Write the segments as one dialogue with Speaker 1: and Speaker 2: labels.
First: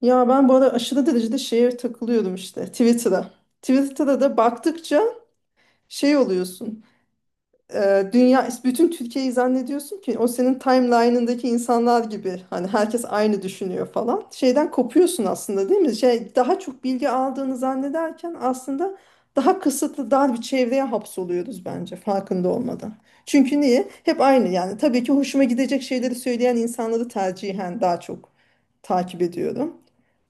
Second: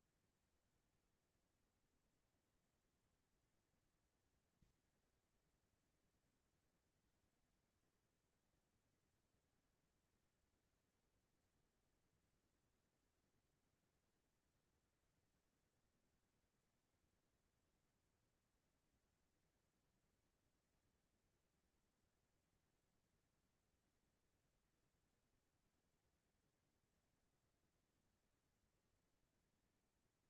Speaker 1: Ya ben bu ara aşırı derecede şeye takılıyordum işte Twitter'a. Twitter'da da baktıkça şey oluyorsun. Dünya bütün Türkiye'yi zannediyorsun ki o senin timeline'ındaki insanlar gibi hani herkes aynı düşünüyor falan. Şeyden kopuyorsun aslında değil mi? Şey daha çok bilgi aldığını zannederken aslında daha kısıtlı dar bir çevreye hapsoluyoruz bence farkında olmadan. Çünkü niye? Hep aynı yani. Tabii ki hoşuma gidecek şeyleri söyleyen insanları tercihen daha çok takip ediyorum.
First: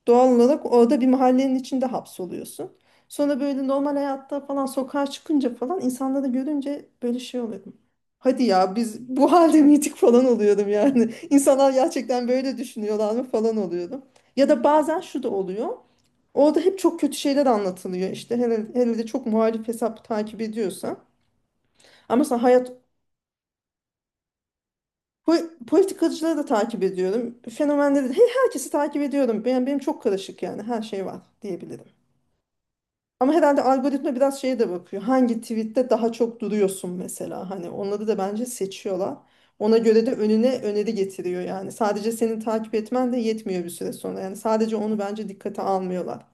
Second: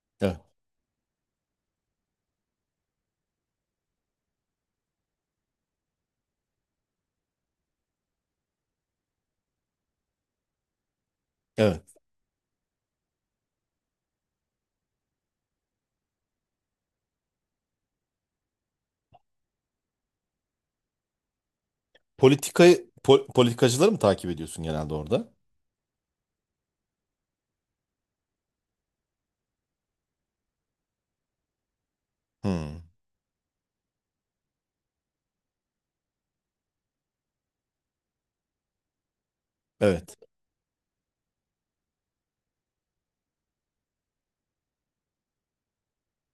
Speaker 1: Doğal
Speaker 2: Evet.
Speaker 1: olarak orada bir mahallenin içinde hapsoluyorsun. Sonra böyle normal hayatta falan sokağa çıkınca falan insanları görünce böyle şey oluyordum. Hadi ya biz bu halde miydik falan oluyordum yani. İnsanlar
Speaker 2: Evet.
Speaker 1: gerçekten böyle düşünüyorlar mı falan oluyordum. Ya da bazen şu da oluyor. Orada hep çok kötü şeyler anlatılıyor. İşte hele, hele de çok muhalif hesap takip ediyorsan. Ama mesela hayat
Speaker 2: Politikacıları mı takip ediyorsun genelde orada?
Speaker 1: politikacıları da takip ediyorum. Fenomenleri de herkesi takip ediyorum. Benim çok karışık yani her şey var diyebilirim.
Speaker 2: Hmm.
Speaker 1: Ama herhalde algoritma biraz şeye de bakıyor. Hangi tweette daha çok duruyorsun mesela. Hani onları da bence seçiyorlar. Ona göre de
Speaker 2: Evet.
Speaker 1: önüne öneri getiriyor yani. Sadece senin takip etmen de yetmiyor bir süre sonra. Yani sadece onu bence dikkate almıyorlar.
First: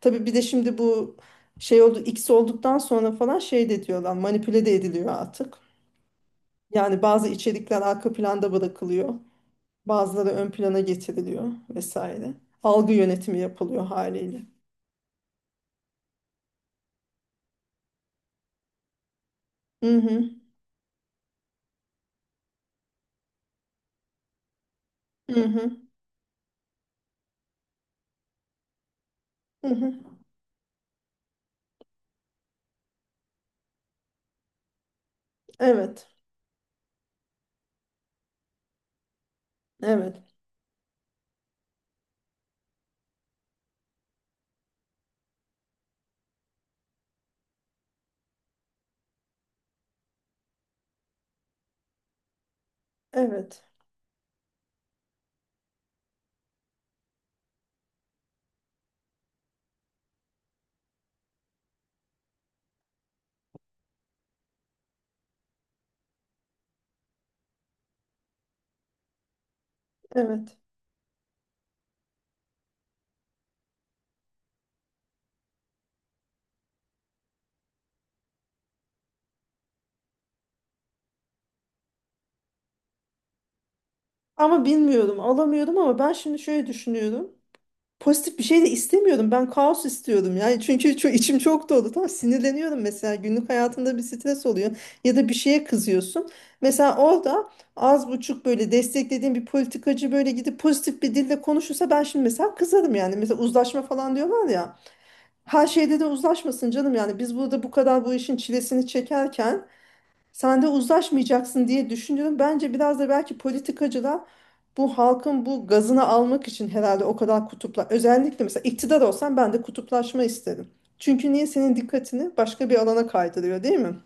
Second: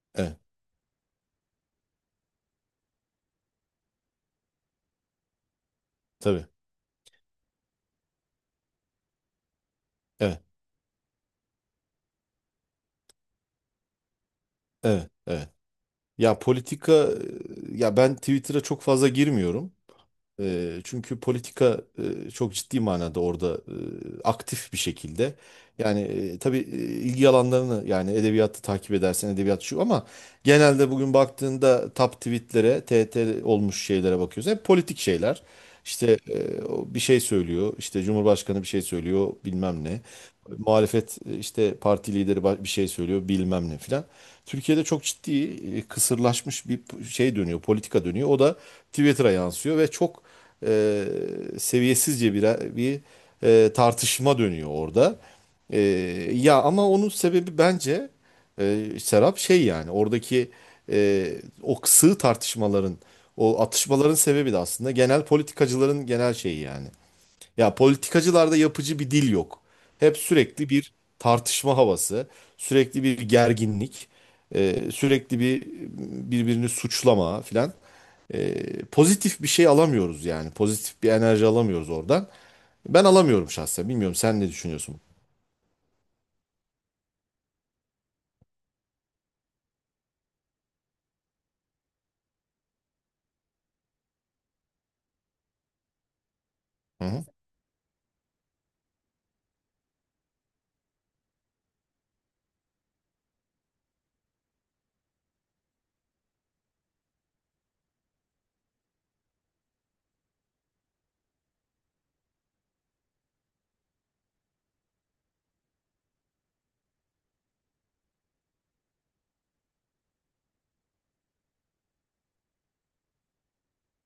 Speaker 1: Tabii bir
Speaker 2: Evet.
Speaker 1: de şimdi bu şey oldu X olduktan sonra falan şey de diyorlar manipüle de ediliyor artık.
Speaker 2: Tabii.
Speaker 1: Yani bazı içerikler arka planda bırakılıyor. Bazıları
Speaker 2: Evet.
Speaker 1: ön plana getiriliyor vesaire. Algı yönetimi yapılıyor haliyle.
Speaker 2: Evet. Evet. Ya ya ben Twitter'a çok fazla girmiyorum.
Speaker 1: Hı hı.
Speaker 2: Çünkü çok ciddi manada orada aktif bir şekilde.
Speaker 1: Hı hı.
Speaker 2: Yani tabii ilgi alanlarını, yani edebiyatı takip edersen edebiyat
Speaker 1: Hı
Speaker 2: şu,
Speaker 1: hı.
Speaker 2: ama genelde bugün baktığında top tweetlere, T T olmuş şeylere bakıyoruz. Hep politik şeyler.
Speaker 1: Evet.
Speaker 2: İşte o bir şey söylüyor, işte Cumhurbaşkanı bir şey söylüyor bilmem ne.
Speaker 1: Evet,
Speaker 2: Muhalefet, işte parti lideri bir şey söylüyor bilmem ne filan. Türkiye'de çok ciddi, kısırlaşmış bir şey dönüyor, politika dönüyor. O da Twitter'a yansıyor ve çok e, seviyesizce bir bir
Speaker 1: evet,
Speaker 2: e, tartışma dönüyor orada. Ee, Ya ama onun sebebi bence, Serap, şey yani, oradaki o sığ tartışmaların, o atışmaların sebebi de aslında genel politikacıların genel şeyi yani. Ya politikacılarda yapıcı bir dil yok. Hep
Speaker 1: evet.
Speaker 2: sürekli bir tartışma havası, sürekli bir gerginlik, sürekli bir birbirini suçlama filan. Pozitif bir şey alamıyoruz yani. Pozitif bir enerji alamıyoruz oradan. Ben alamıyorum şahsen. Bilmiyorum, sen ne
Speaker 1: Ama
Speaker 2: düşünüyorsun?
Speaker 1: bilmiyordum, alamıyordum ama ben şimdi şöyle düşünüyorum. Pozitif bir şey de istemiyordum. Ben kaos istiyordum. Yani çünkü çok, içim çok dolu. Tamam sinirleniyorum mesela. Günlük hayatında bir stres oluyor. Ya da bir şeye kızıyorsun. Mesela
Speaker 2: Hı hı.
Speaker 1: orada az buçuk böyle desteklediğim bir politikacı böyle gidip pozitif bir dille konuşursa ben şimdi mesela kızarım yani. Mesela uzlaşma falan diyorlar ya. Her şeyde de uzlaşmasın canım yani. Biz burada bu kadar bu işin çilesini çekerken sen de uzlaşmayacaksın diye düşünüyorum. Bence biraz da belki politikacılar bu halkın bu gazını almak için herhalde o kadar kutupla özellikle mesela iktidar olsam ben de kutuplaşma isterim. Çünkü niye senin dikkatini başka bir alana kaydırıyor değil mi?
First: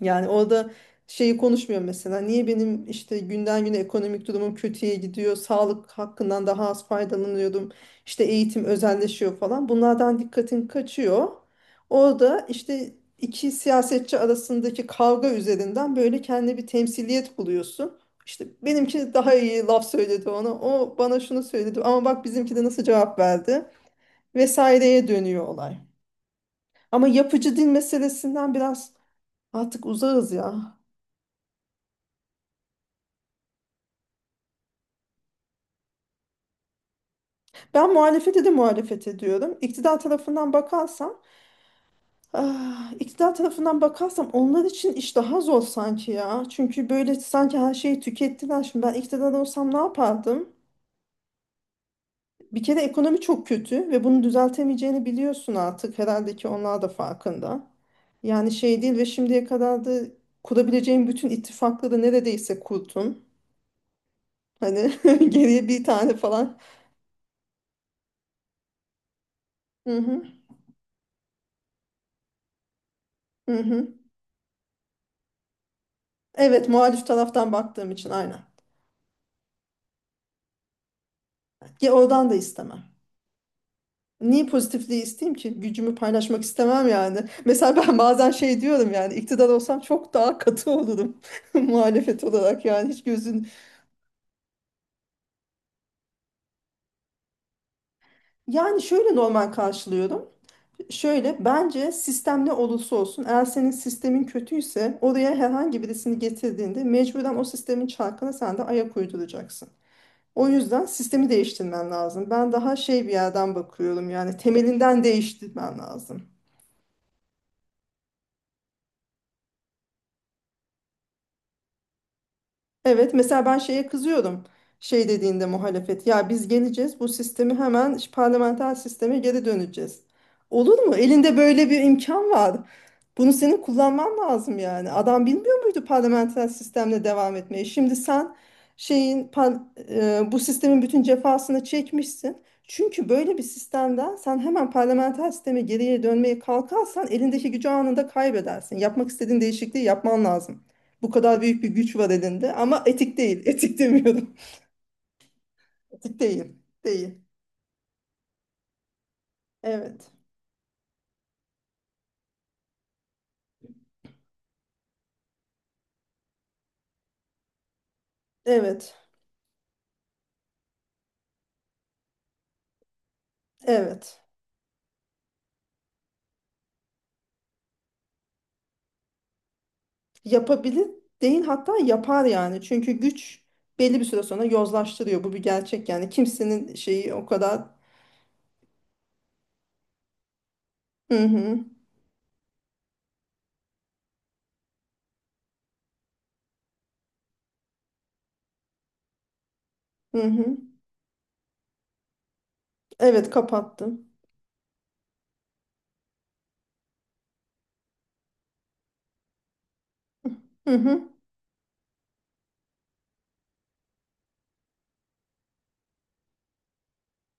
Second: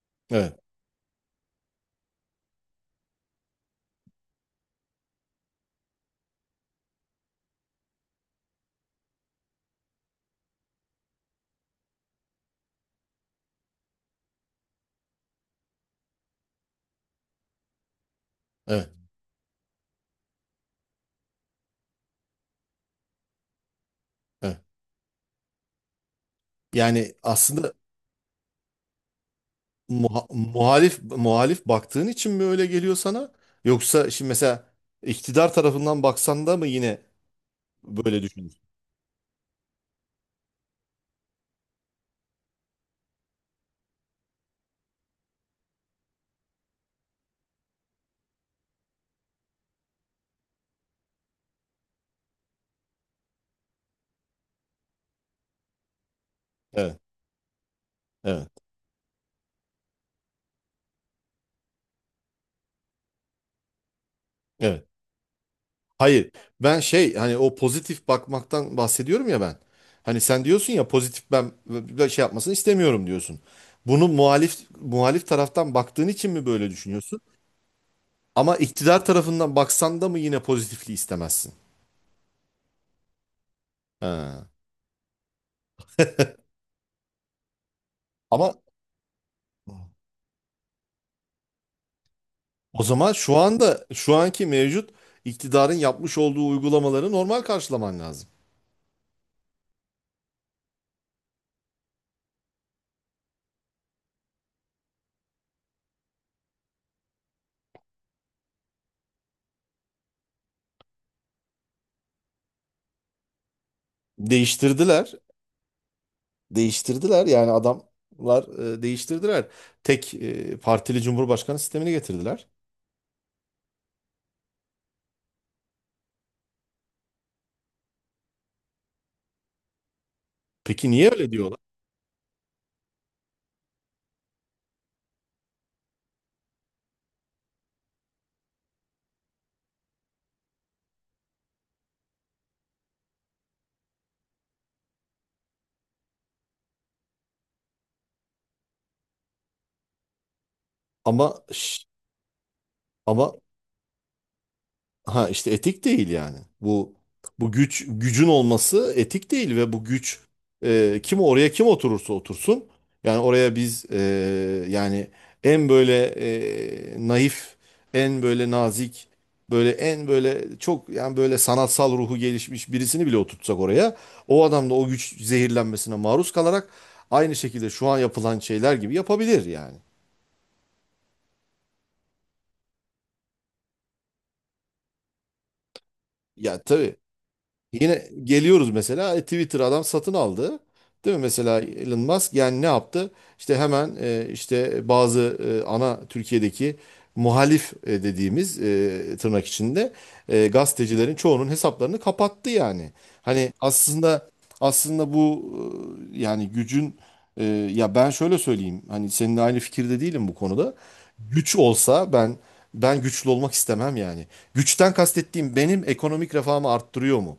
Speaker 1: Yani
Speaker 2: Evet.
Speaker 1: orada şeyi konuşmuyor mesela. Niye benim işte günden güne ekonomik durumum kötüye gidiyor, sağlık hakkından daha az faydalanıyordum işte eğitim özelleşiyor falan. Bunlardan dikkatin kaçıyor. Orada işte iki siyasetçi arasındaki kavga üzerinden böyle kendi bir temsiliyet buluyorsun. İşte
Speaker 2: Evet.
Speaker 1: benimki daha iyi laf söyledi ona, o bana şunu söyledi ama bak bizimki de nasıl cevap verdi
Speaker 2: Heh.
Speaker 1: vesaireye dönüyor olay. Ama
Speaker 2: Yani
Speaker 1: yapıcı dil
Speaker 2: aslında
Speaker 1: meselesinden biraz artık uzağız ya.
Speaker 2: muhalif muhalif baktığın için mi öyle geliyor sana? Yoksa şimdi mesela iktidar tarafından baksan da mı yine
Speaker 1: Ben
Speaker 2: böyle
Speaker 1: muhalefete de
Speaker 2: düşünüyorsun?
Speaker 1: muhalefet ediyorum. İktidar tarafından bakarsam onlar için iş daha zor sanki ya. Çünkü böyle sanki her şeyi tükettiler. Şimdi ben iktidar olsam ne yapardım? Bir kere ekonomi çok kötü ve bunu düzeltemeyeceğini biliyorsun artık. Herhalde ki onlar da
Speaker 2: Evet,
Speaker 1: farkında. Yani
Speaker 2: evet,
Speaker 1: şey değil ve şimdiye kadar da kurabileceğin bütün ittifakları neredeyse kurdun.
Speaker 2: evet.
Speaker 1: Hani geriye bir tane
Speaker 2: Hayır,
Speaker 1: falan.
Speaker 2: ben şey, hani o pozitif bakmaktan bahsediyorum ya ben.
Speaker 1: Hı
Speaker 2: Hani
Speaker 1: hı,
Speaker 2: sen diyorsun ya, pozitif ben böyle şey yapmasını istemiyorum diyorsun.
Speaker 1: hı hı.
Speaker 2: Bunu muhalif muhalif taraftan baktığın için mi
Speaker 1: Evet
Speaker 2: böyle
Speaker 1: muhalif
Speaker 2: düşünüyorsun?
Speaker 1: taraftan baktığım için aynen.
Speaker 2: Ama iktidar tarafından baksan da mı yine pozitifliği istemezsin?
Speaker 1: Ya oradan da istemem. Niye
Speaker 2: Ha.
Speaker 1: pozitifliği isteyeyim ki? Gücümü paylaşmak istemem yani. Mesela ben bazen
Speaker 2: Ama
Speaker 1: şey diyorum yani iktidar olsam çok daha katı olurum muhalefet olarak
Speaker 2: O
Speaker 1: yani hiç
Speaker 2: zaman şu
Speaker 1: gözün...
Speaker 2: anda şu anki mevcut iktidarın yapmış olduğu uygulamaları normal karşılaman lazım.
Speaker 1: Yani şöyle normal karşılıyorum. Şöyle bence sistem ne olursa olsun eğer senin sistemin kötüyse oraya herhangi birisini getirdiğinde mecburen o sistemin çarkına sen de ayak uyduracaksın. O yüzden sistemi değiştirmen lazım. Ben daha şey bir yerden bakıyorum yani temelinden
Speaker 2: Değiştirdiler.
Speaker 1: değiştirmen lazım.
Speaker 2: Değiştirdiler yani adamlar e, değiştirdiler. Tek e, partili cumhurbaşkanı sistemini getirdiler.
Speaker 1: Evet mesela ben şeye kızıyorum. Şey dediğinde muhalefet ya biz geleceğiz bu sistemi hemen parlamenter sisteme geri döneceğiz. Olur
Speaker 2: Peki
Speaker 1: mu?
Speaker 2: niye öyle
Speaker 1: Elinde
Speaker 2: diyorlar?
Speaker 1: böyle bir imkan var. Bunu senin kullanman lazım yani. Adam bilmiyor muydu parlamenter sistemle devam etmeyi? Şimdi sen şeyin par- bu sistemin bütün cefasını çekmişsin. Çünkü böyle bir sistemden sen hemen parlamenter sisteme geriye dönmeye kalkarsan elindeki gücü anında kaybedersin. Yapmak istediğin değişikliği yapman lazım. Bu kadar
Speaker 2: Ama
Speaker 1: büyük bir
Speaker 2: şş,
Speaker 1: güç var elinde ama etik
Speaker 2: ama
Speaker 1: değil. Etik demiyorum.
Speaker 2: ha işte etik değil
Speaker 1: Etik
Speaker 2: yani.
Speaker 1: değil.
Speaker 2: Bu
Speaker 1: Değil.
Speaker 2: bu güç, gücün olması etik değil ve bu
Speaker 1: Evet.
Speaker 2: güç, kim oraya, kim oturursa otursun, yani yani en böyle, naif, en böyle
Speaker 1: Evet.
Speaker 2: nazik, böyle en böyle çok, yani böyle sanatsal ruhu gelişmiş birisini bile oturtsak oraya,
Speaker 1: Evet.
Speaker 2: o adam da o güç zehirlenmesine maruz kalarak aynı şekilde şu an yapılan şeyler gibi yapabilir yani.
Speaker 1: Yapabilir değil hatta yapar yani. Çünkü güç belli bir süre sonra yozlaştırıyor. Bu bir gerçek yani.
Speaker 2: Ya
Speaker 1: Kimsenin
Speaker 2: tabii,
Speaker 1: şeyi o kadar
Speaker 2: yine geliyoruz. Mesela Twitter, adam satın aldı. Değil
Speaker 1: hı
Speaker 2: mi?
Speaker 1: hı
Speaker 2: Mesela Elon Musk yani ne yaptı? İşte hemen işte bazı ana Türkiye'deki muhalif, dediğimiz, tırnak içinde,
Speaker 1: hı hı.
Speaker 2: gazetecilerin çoğunun hesaplarını kapattı yani.
Speaker 1: Evet
Speaker 2: Hani
Speaker 1: kapattım.
Speaker 2: aslında, aslında bu, yani gücün e, ya ben şöyle söyleyeyim. Hani seninle aynı fikirde değilim bu
Speaker 1: Hı
Speaker 2: konuda.
Speaker 1: hı.
Speaker 2: Güç olsa ben güçlü olmak istemem yani. Güçten kastettiğim, benim ekonomik refahımı arttırıyor mu?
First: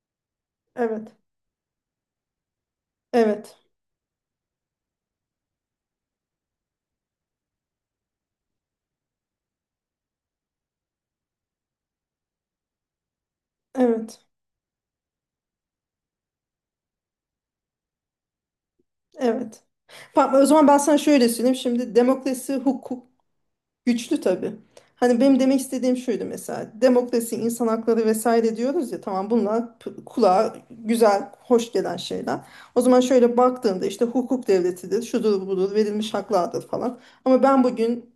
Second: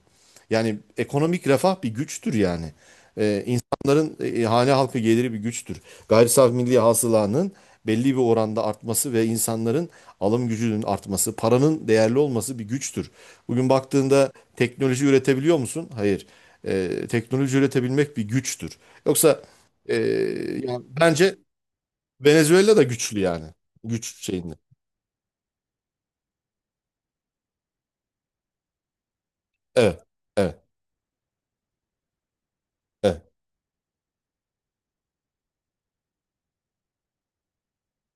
Speaker 2: Yani
Speaker 1: Evet.
Speaker 2: ekonomik refah bir güçtür yani.
Speaker 1: Evet.
Speaker 2: İnsanların hane halkı geliri bir güçtür. Gayri safi milli hasılanın belli bir oranda artması ve insanların alım gücünün artması, paranın değerli olması bir güçtür. Bugün
Speaker 1: Evet.
Speaker 2: baktığında teknoloji üretebiliyor musun? Hayır. Teknoloji üretebilmek bir güçtür. Yoksa
Speaker 1: Evet.
Speaker 2: e,
Speaker 1: Tamam, o zaman ben
Speaker 2: yani
Speaker 1: sana şöyle
Speaker 2: bence
Speaker 1: söyleyeyim. Şimdi demokrasi
Speaker 2: Venezuela da
Speaker 1: hukuk.
Speaker 2: güçlü yani. Güç
Speaker 1: Güçlü tabii.
Speaker 2: şeyinde.
Speaker 1: Hani benim demek istediğim şuydu mesela demokrasi, insan hakları vesaire diyoruz ya tamam bunlar
Speaker 2: Evet,
Speaker 1: kulağa
Speaker 2: evet,
Speaker 1: güzel, hoş gelen şeyler. O zaman
Speaker 2: evet.
Speaker 1: şöyle baktığında işte hukuk devletidir, şudur budur, verilmiş haklardır falan. Ama ben bugün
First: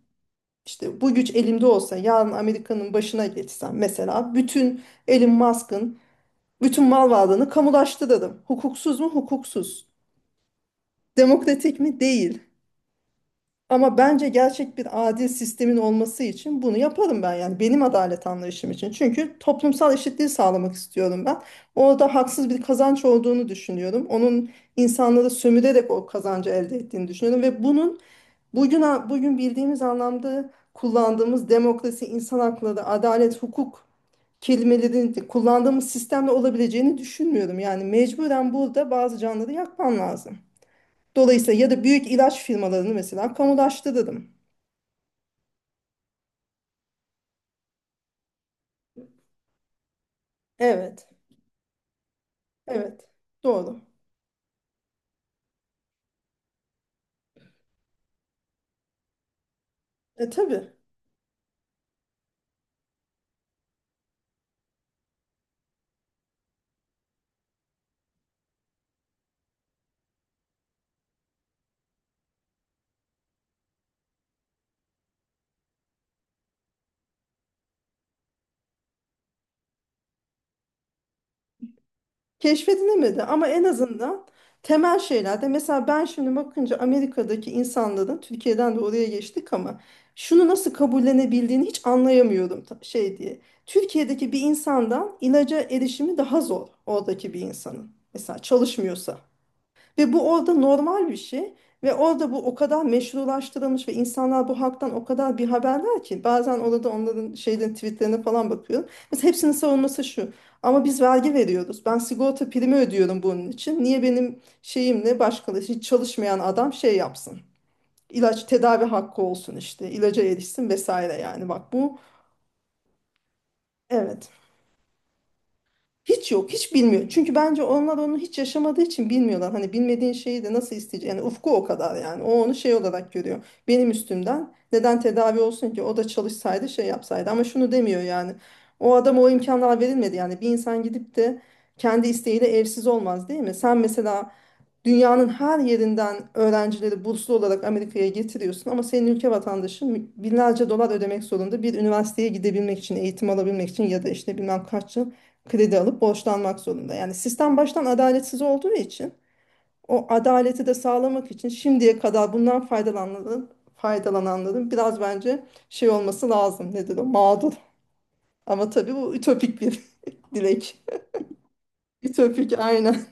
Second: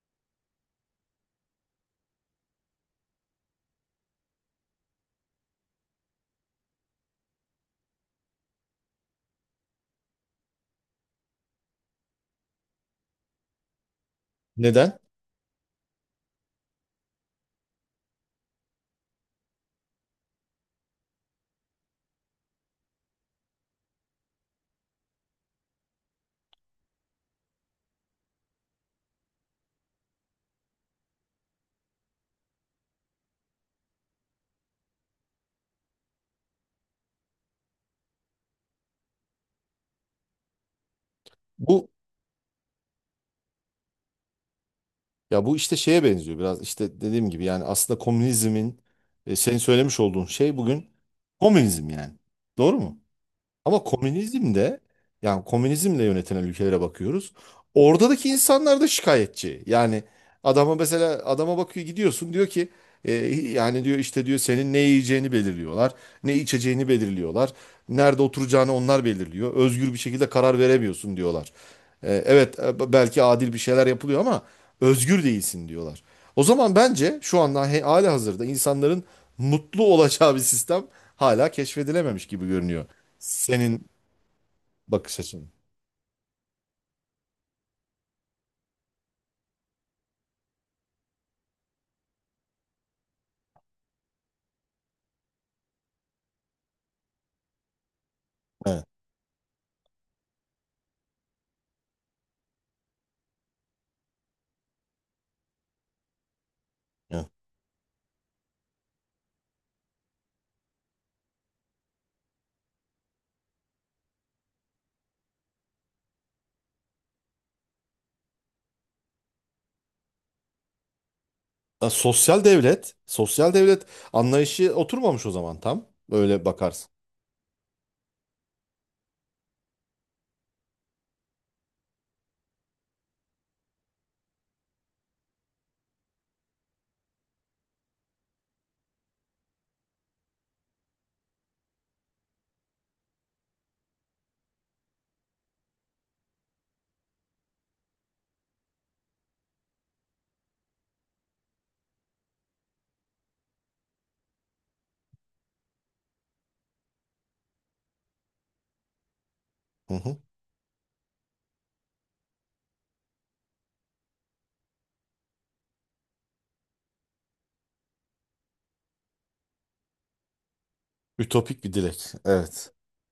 Speaker 1: işte bu güç elimde olsa yarın Amerika'nın başına geçsem mesela bütün Elon Musk'ın bütün mal varlığını kamulaştırırım. Hukuksuz mu? Hukuksuz. Demokratik mi? Değil. Ama bence gerçek bir
Speaker 2: Neden?
Speaker 1: adil sistemin olması için bunu yaparım ben yani benim adalet anlayışım için. Çünkü toplumsal eşitliği sağlamak istiyorum ben. Orada haksız bir kazanç olduğunu düşünüyorum. Onun insanları sömürerek o kazancı elde ettiğini düşünüyorum ve bunun bugün bugün bildiğimiz anlamda kullandığımız demokrasi, insan hakları, adalet, hukuk kelimelerini de kullandığımız sistemle olabileceğini düşünmüyorum. Yani mecburen burada bazı canları yakman lazım. Dolayısıyla ya da
Speaker 2: Bu,
Speaker 1: büyük ilaç firmalarını mesela kamulaştırırım.
Speaker 2: ya bu işte şeye benziyor biraz, işte dediğim gibi, yani aslında komünizmin, senin söylemiş olduğun şey bugün
Speaker 1: Evet,
Speaker 2: komünizm yani. Doğru mu?
Speaker 1: evet. Doğru.
Speaker 2: Ama komünizmde, yani komünizmle yönetilen ülkelere bakıyoruz. Oradaki insanlar da şikayetçi. Yani
Speaker 1: E tabii.
Speaker 2: adama, mesela adama bakıyor gidiyorsun, diyor ki e, yani diyor işte, diyor senin ne yiyeceğini belirliyorlar. Ne içeceğini belirliyorlar. Nerede oturacağını onlar belirliyor. Özgür bir şekilde karar veremiyorsun, diyorlar. Evet, belki adil bir şeyler yapılıyor ama özgür değilsin, diyorlar. O zaman bence şu anda hali hazırda insanların mutlu olacağı bir sistem hala keşfedilememiş gibi görünüyor.
Speaker 1: Keşfedilemedi ama en
Speaker 2: Senin
Speaker 1: azından temel
Speaker 2: bakış
Speaker 1: şeylerde
Speaker 2: açın.
Speaker 1: mesela ben şimdi bakınca Amerika'daki insanların Türkiye'den de oraya geçtik ama şunu nasıl kabullenebildiğini hiç anlayamıyorum şey diye. Türkiye'deki bir insandan ilaca erişimi daha zor oradaki bir insanın. Mesela
Speaker 2: Evet.
Speaker 1: çalışmıyorsa. Ve bu orada normal bir şey ve orada bu o kadar meşrulaştırılmış ve insanlar bu haktan o kadar bir haberler ki bazen orada
Speaker 2: Evet.
Speaker 1: onların şeyden tweetlerine falan bakıyorum. Mesela hepsinin savunması şu ama biz vergi veriyoruz ben sigorta primi ödüyorum bunun için niye benim şeyimle başkaları hiç çalışmayan adam şey yapsın. İlaç tedavi hakkı olsun işte ilaca erişsin vesaire yani bak
Speaker 2: Ya
Speaker 1: bu
Speaker 2: sosyal devlet, sosyal devlet
Speaker 1: evet.
Speaker 2: anlayışı oturmamış o zaman tam.
Speaker 1: Hiç
Speaker 2: Öyle
Speaker 1: yok, hiç
Speaker 2: bakarsın.
Speaker 1: bilmiyor. Çünkü bence onlar onu hiç yaşamadığı için bilmiyorlar. Hani bilmediğin şeyi de nasıl isteyecek? Yani ufku o kadar yani. O onu şey olarak görüyor. Benim üstümden neden tedavi olsun ki? O da çalışsaydı şey yapsaydı. Ama şunu demiyor yani. O adama o imkanlar verilmedi. Yani bir insan gidip de kendi isteğiyle evsiz olmaz değil mi? Sen mesela dünyanın her yerinden öğrencileri burslu olarak Amerika'ya getiriyorsun ama senin ülke vatandaşı binlerce dolar ödemek zorunda bir üniversiteye gidebilmek için, eğitim alabilmek için ya da işte bilmem kaç yıl kredi alıp borçlanmak zorunda. Yani sistem baştan adaletsiz olduğu için
Speaker 2: Hı
Speaker 1: o
Speaker 2: hı.
Speaker 1: adaleti de sağlamak için şimdiye kadar bundan faydalananların biraz bence şey olması lazım. Nedir o? Mağdur. Ama tabii bu ütopik bir dilek.
Speaker 2: Ütopik bir dilek.
Speaker 1: Ütopik
Speaker 2: Evet.
Speaker 1: aynen.